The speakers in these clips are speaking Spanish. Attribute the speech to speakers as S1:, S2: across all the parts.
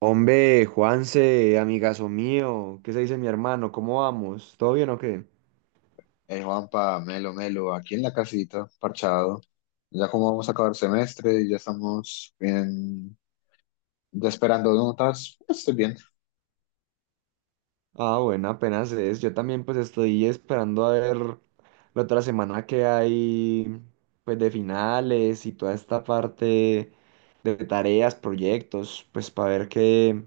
S1: Hombre, Juanse, amigazo mío, ¿qué se dice mi hermano? ¿Cómo vamos? ¿Todo bien o qué?
S2: Hey Juanpa, Melo, Melo, aquí en la casita, parchado. Ya como vamos a acabar el semestre y ya estamos bien, ya esperando notas, pues estoy bien.
S1: Ah, bueno, apenas es. Yo también pues estoy esperando a ver la otra semana que hay pues de finales y toda esta parte de tareas, proyectos, pues para ver qué,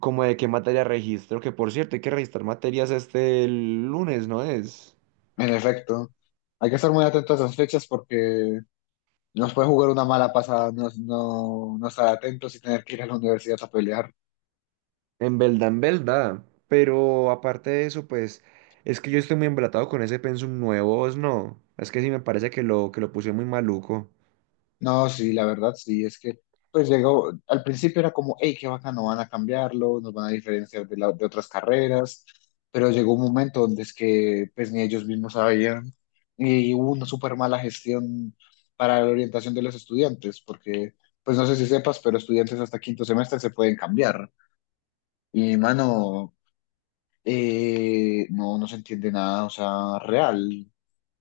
S1: como de qué materia registro, que por cierto hay que registrar materias este lunes, ¿no es?
S2: En efecto, hay que estar muy atentos a las fechas porque nos puede jugar una mala pasada, no, no estar atentos y tener que ir a la universidad a pelear.
S1: En verdad, en verdad. Pero aparte de eso, pues es que yo estoy muy embalatado con ese pensum nuevo, es no. Es que sí me parece que que lo puse muy maluco.
S2: No, sí, la verdad sí, es que pues llegó, al principio era como, hey, qué bacano, no van a cambiarlo, nos van a diferenciar de, de otras carreras, pero llegó un momento donde es que pues ni ellos mismos sabían y hubo una súper mala gestión para la orientación de los estudiantes, porque pues no sé si sepas, pero estudiantes hasta quinto semestre se pueden cambiar y mano, no, no se entiende nada, o sea, real,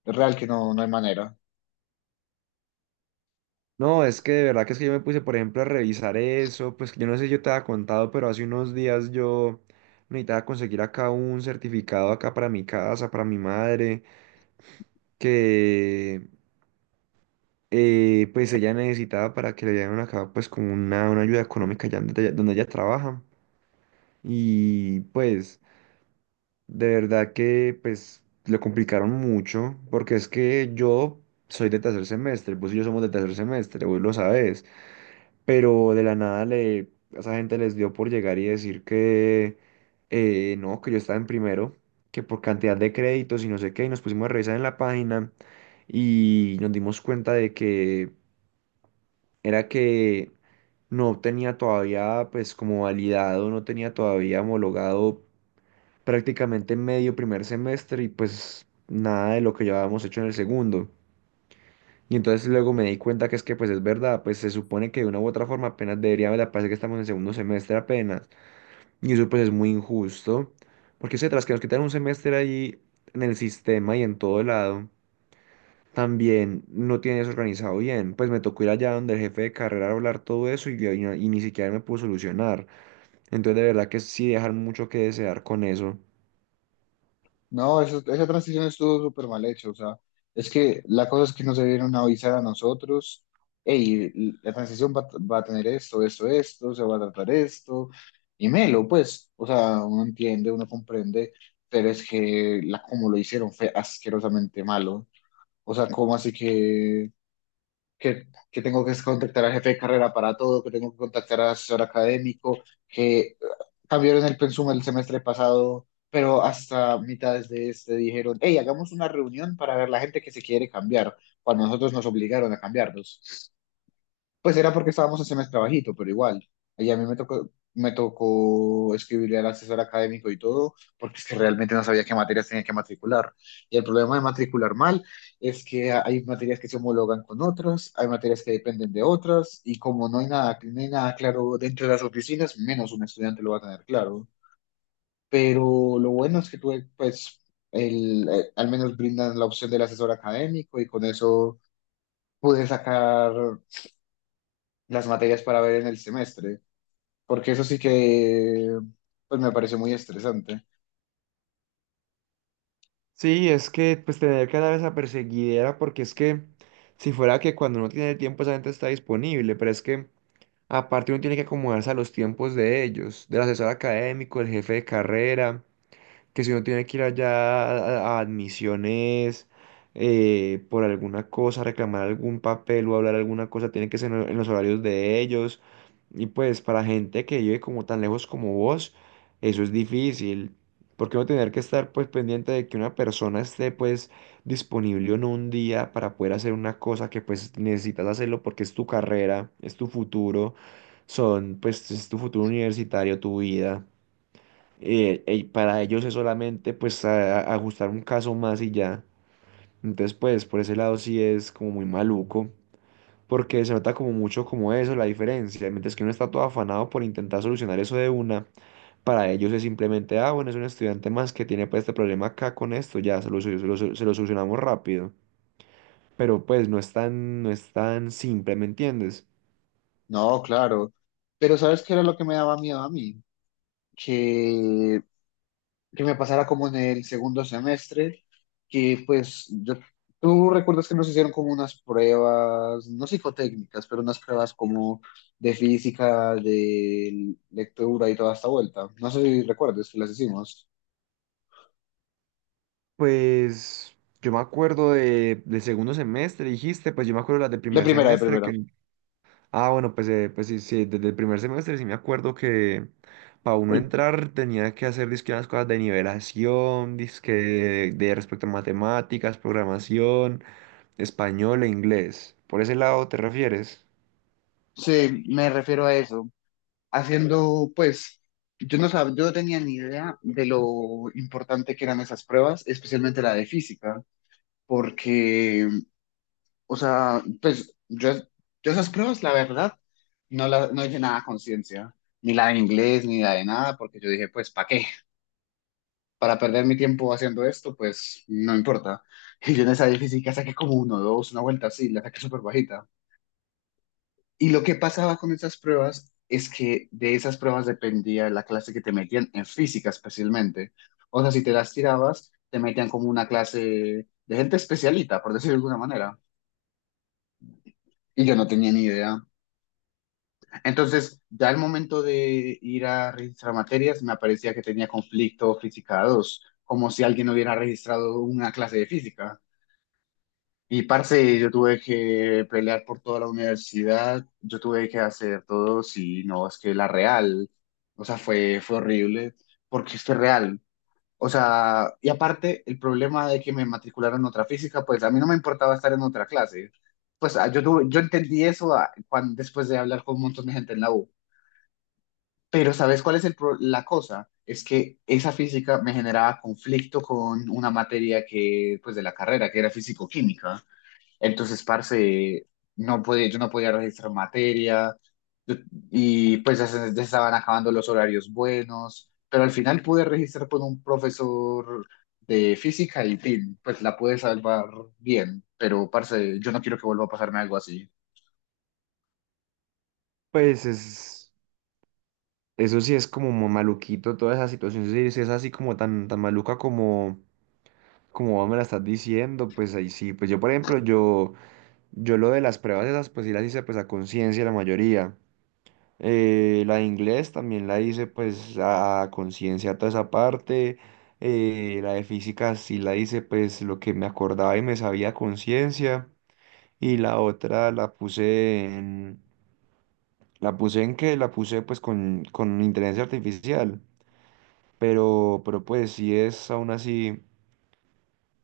S2: real que no, no hay manera.
S1: No, es que de verdad que es que yo me puse, por ejemplo, a revisar eso. Pues yo no sé si yo te había contado, pero hace unos días yo necesitaba conseguir acá un certificado acá para mi casa, para mi madre, que pues ella necesitaba para que le dieran acá pues como una ayuda económica allá donde ella trabaja. Y pues... De verdad que pues lo complicaron mucho, porque es que yo soy de tercer semestre, vos y yo somos de tercer semestre, vos lo sabes, pero de la nada le, a esa gente les dio por llegar y decir que no, que yo estaba en primero, que por cantidad de créditos y no sé qué, y nos pusimos a revisar en la página y nos dimos cuenta de que era que no tenía todavía pues como validado, no tenía todavía homologado prácticamente medio primer semestre y pues nada de lo que ya habíamos hecho en el segundo. Y entonces luego me di cuenta que es que pues es verdad, pues se supone que de una u otra forma apenas debería me la parece que estamos en segundo semestre apenas. Y eso pues es muy injusto, porque se tras que nos quitan un semestre ahí en el sistema y en todo lado, también no tienes organizado bien. Pues me tocó ir allá donde el jefe de carrera a hablar todo eso y ni siquiera me pudo solucionar. Entonces de verdad que sí dejar mucho que desear con eso.
S2: No, esa transición estuvo súper mal hecho. O sea, es que la cosa es que nos debieron avisar a nosotros, hey, la transición va a tener esto, esto, esto, se va a tratar esto. Y melo, pues, o sea, uno entiende, uno comprende, pero es que como lo hicieron fue asquerosamente malo. O sea, ¿cómo así que, que tengo que contactar al jefe de carrera para todo, que tengo que contactar al asesor académico, que cambiaron el pensum el semestre pasado, pero hasta mitades de este dijeron, hey, hagamos una reunión para ver la gente que se quiere cambiar, cuando nosotros nos obligaron a cambiarnos? Pues era porque estábamos en semestre bajito, pero igual. Y a mí me tocó escribirle al asesor académico y todo, porque es que realmente no sabía qué materias tenía que matricular. Y el problema de matricular mal es que hay materias que se homologan con otras, hay materias que dependen de otras, y como no hay nada, no hay nada claro dentro de las oficinas, menos un estudiante lo va a tener claro. Pero lo bueno es que tuve, pues, al menos brindan la opción del asesor académico y con eso pude sacar las materias para ver en el semestre, porque eso sí que pues me pareció muy estresante.
S1: Sí, es que pues tener que dar esa perseguidera porque es que si fuera que cuando uno tiene el tiempo esa gente está disponible, pero es que aparte uno tiene que acomodarse a los tiempos de ellos, del asesor académico, el jefe de carrera que si uno tiene que ir allá a admisiones por alguna cosa, reclamar algún papel o hablar alguna cosa, tiene que ser en los horarios de ellos. Y pues para gente que vive como tan lejos como vos, eso es difícil. Porque uno tener que estar pues pendiente de que una persona esté pues disponible en un día para poder hacer una cosa que pues necesitas hacerlo porque es tu carrera, es tu futuro, son pues es tu futuro universitario, tu vida y para ellos es solamente pues ajustar un caso más y ya. Entonces pues por ese lado sí es como muy maluco, porque se nota como mucho como eso, la diferencia. Mientras que uno está todo afanado por intentar solucionar eso de una, para ellos es simplemente, ah, bueno, es un estudiante más que tiene pues este problema acá con esto, ya se lo, se lo solucionamos rápido. Pero pues no es tan, no es tan simple, ¿me entiendes?
S2: No, claro. Pero ¿sabes qué era lo que me daba miedo a mí? Que, que me pasara como en el segundo semestre, que pues yo, tú recuerdas que nos hicieron como unas pruebas, no psicotécnicas, pero unas pruebas como de física, de lectura y toda esta vuelta. No sé si recuerdas que las hicimos.
S1: Pues yo me acuerdo de segundo semestre, dijiste, pues yo me acuerdo las del
S2: De
S1: primer
S2: primera, de
S1: semestre
S2: primera.
S1: que Ah, bueno, pues, pues sí, sí, desde el primer semestre sí me acuerdo que para uno entrar tenía que hacer dizque unas cosas de nivelación, disque de respecto a matemáticas, programación, español e inglés. ¿Por ese lado te refieres?
S2: Sí, me refiero a eso. Haciendo, pues, yo no tenía ni idea de lo importante que eran esas pruebas, especialmente la de física, porque, o sea, pues, yo esas pruebas, la verdad, no, la, no hice nada a conciencia, ni la de inglés, ni la de nada, porque yo dije, pues, ¿para qué? Para perder mi tiempo haciendo esto, pues, no importa. Y yo en esa de física saqué como uno, dos, una vuelta así, la saqué súper bajita. Y lo que pasaba con esas pruebas es que de esas pruebas dependía la clase que te metían en física especialmente. O sea, si te las tirabas, te metían como una clase de gente especialita, por decirlo de alguna manera. Y yo no tenía ni idea. Entonces, ya al momento de ir a registrar materias, me aparecía que tenía conflicto física 2, como si alguien hubiera registrado una clase de física. Y parce, yo tuve que pelear por toda la universidad, yo tuve que hacer todo, sí, no, es que la real, o sea, fue horrible, porque es que es real, o sea, y aparte el problema de que me matricularon en otra física, pues a mí no me importaba estar en otra clase, pues ah, yo tuve, yo entendí eso ah, después de hablar con un montón de gente en la U, pero ¿sabes cuál es la cosa? Es que esa física me generaba conflicto con una materia que, pues de la carrera, que era físico-química. Entonces, parce, no podía, yo no podía registrar materia yo- y pues ya se estaban acabando los horarios buenos, pero al final pude registrar con un profesor de física y tin, pues la pude salvar bien, pero parce, yo no quiero que vuelva a pasarme algo así.
S1: Pues es, eso sí es como maluquito, toda esa situación, sí, sí es así como tan, tan maluca como, como vos me la estás diciendo, pues ahí sí, pues yo por ejemplo, yo lo de las pruebas esas, pues sí las hice pues a conciencia la mayoría. La de inglés también la hice pues a conciencia toda esa parte. La de física sí la hice pues lo que me acordaba y me sabía a conciencia. Y la otra la puse en... ¿La puse en qué? La puse pues con inteligencia artificial. Pero pues sí es aún así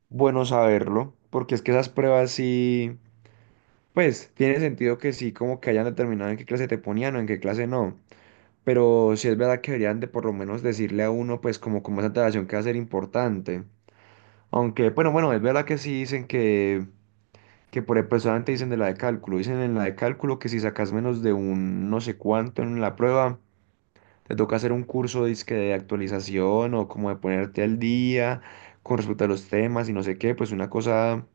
S1: bueno saberlo. Porque es que esas pruebas sí... Pues tiene sentido que sí como que hayan determinado en qué clase te ponían o en qué clase no. Pero sí es verdad que deberían de por lo menos decirle a uno, pues, como, como esa antelación que va a ser importante. Aunque, bueno, bueno, es verdad que sí dicen que por ejemplo, solamente dicen de la de cálculo. Dicen en la de cálculo que si sacas menos de un no sé cuánto en la prueba, te toca hacer un curso dizque de actualización o como de ponerte al día con respecto a los temas y no sé qué, pues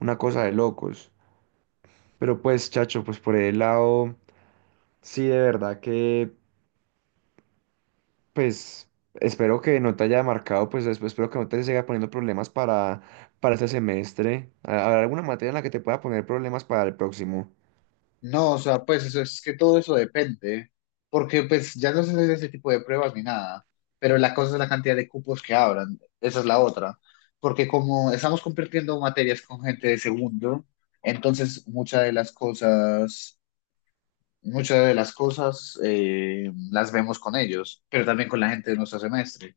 S1: una cosa de locos. Pero pues, chacho, pues por el lado, sí, de verdad que. Pues espero que no te haya marcado, pues espero que no te siga poniendo problemas para este semestre. ¿Habrá alguna materia en la que te pueda poner problemas para el próximo?
S2: No, o sea, pues eso es que todo eso depende, porque pues ya no se hacen ese tipo de pruebas ni nada, pero la cosa es la cantidad de cupos que abran, esa es la otra, porque como estamos compartiendo materias con gente de segundo, entonces muchas de las cosas, muchas de las cosas las vemos con ellos, pero también con la gente de nuestro semestre.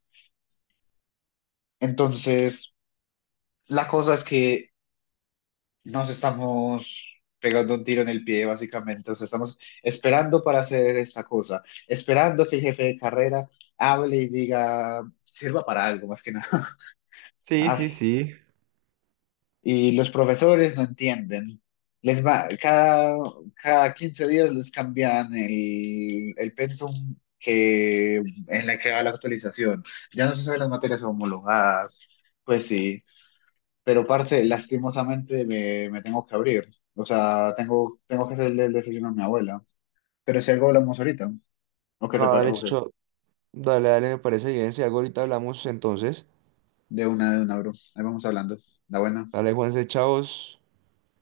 S2: Entonces, la cosa es que nos estamos pegando un tiro en el pie, básicamente. O sea, estamos esperando para hacer esta cosa, esperando que el jefe de carrera hable y diga, sirva para algo, más que nada.
S1: Sí, sí,
S2: Ay,
S1: sí.
S2: y los profesores no entienden. Les va, cada, cada 15 días les cambian el pensum que, en la que va la actualización. Ya no se saben las materias homologadas. Pues sí. Pero, parce, lastimosamente me, me tengo que abrir. O sea, tengo, tengo que hacerle el desayuno a mi abuela. Pero si algo hablamos ahorita. ¿O
S1: No,
S2: qué te
S1: dale,
S2: parece?
S1: Chicho, dale, dale, me parece bien. Si algo ahorita hablamos entonces.
S2: De una, bro. Ahí vamos hablando. La buena.
S1: Dale, Juanse, chavos.